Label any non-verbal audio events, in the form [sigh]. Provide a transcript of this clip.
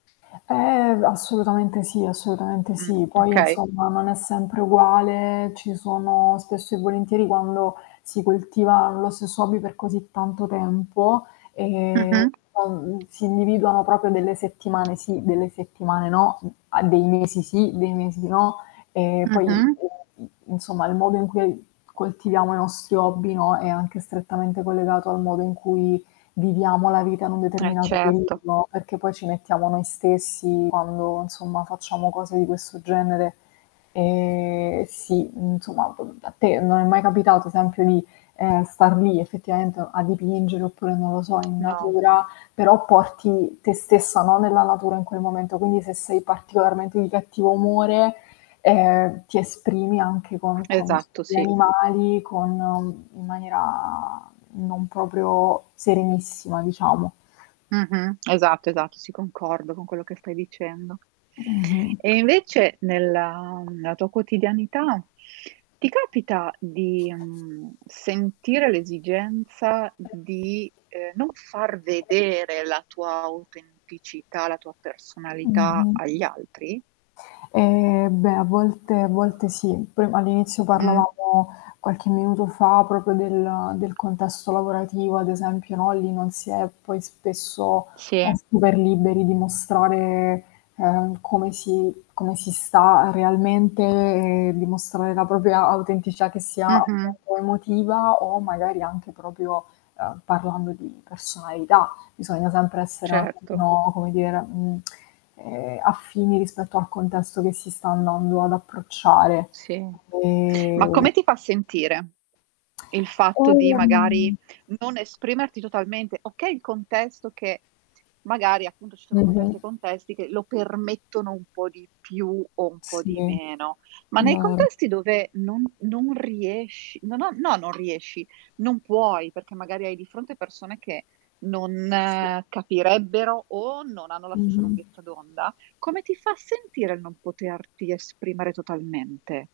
Ehm, assolutamente sì, assolutamente Mh, sì. Poi okay. insomma non è sempre uguale, ci sono spesso e volentieri, quando si coltiva lo stesso hobby per così tanto tempo, ehm, Mh-mh. uhm, si individuano proprio delle settimane sì, delle settimane no, uhm, a dei mesi sì, dei mesi no, ehm, poi, ehm, Mh-mh. i insomma il modo in cui, uhm, coltiviamo i nostri hobby, no, è anche strettamente collegato al modo in cui viviamo la vita in un E determinato certo. periodo, perché poi ci mettiamo noi stessi quando, insomma, facciamo cose di questo genere. Ehm, e sì, insomma, p uhm, a te non è mai capitato, esempio, di, ehm, star lì effettivamente o a dipingere oppure non lo so in No. natura, però porti te stessa, no, nella natura in quel momento, quindi se sei particolarmente di cattivo umore, ehm, ti esprimi anche con con Esatto, gli sì. animali, con uhm, in maniera non proprio serenissima diciamo. Mh-mh. Esatto, esatto, si concordo con quello che stai dicendo. Mh-mh. E invece nella nella tua quotidianità ti capita di, mhmm, sentire l'esigenza di, ehm, non [unintelligible] far vedere [unintelligible] la tua autenticità, la tua personalità Mh-mh. agli altri? Ehm, beh a volte a volte sì. Poi all'inizio Mh. parlavamo qualche minuto fa, proprio del del contesto lavorativo, ad esempio, no, lì non si è poi spesso, Sì. [unintelligible] super liberi di mostrare, ehm, come si come si sta realmente e dimostrare la propria autenticità che sia Mh-mh. appunto, emotiva o magari anche proprio, uhm, parlando di personalità. Bisogna sempre essere un Certo. attimino, come dire, mhmm, [tsk] ehm, affini rispetto al contesto che si sta andando ad approcciare. Sì. Ma Ehm come ti fa sentire il fatto di Ehm magari non esprimerti totalmente okay il contesto che t magari, appunto, ci sono contesti e Mh-mh. contesti che lo permettono un po' di più o un po' Sì, di meno, ma nei vero. contesti dove non non riesci no, no, no non riesci, non puoi, perché magari hai di fronte persone che non, Sì. capirebbero o non hanno la stessa Mh-mh. lunghezza d'onda, come ti fa sentire il non poterti esprimere totalmente?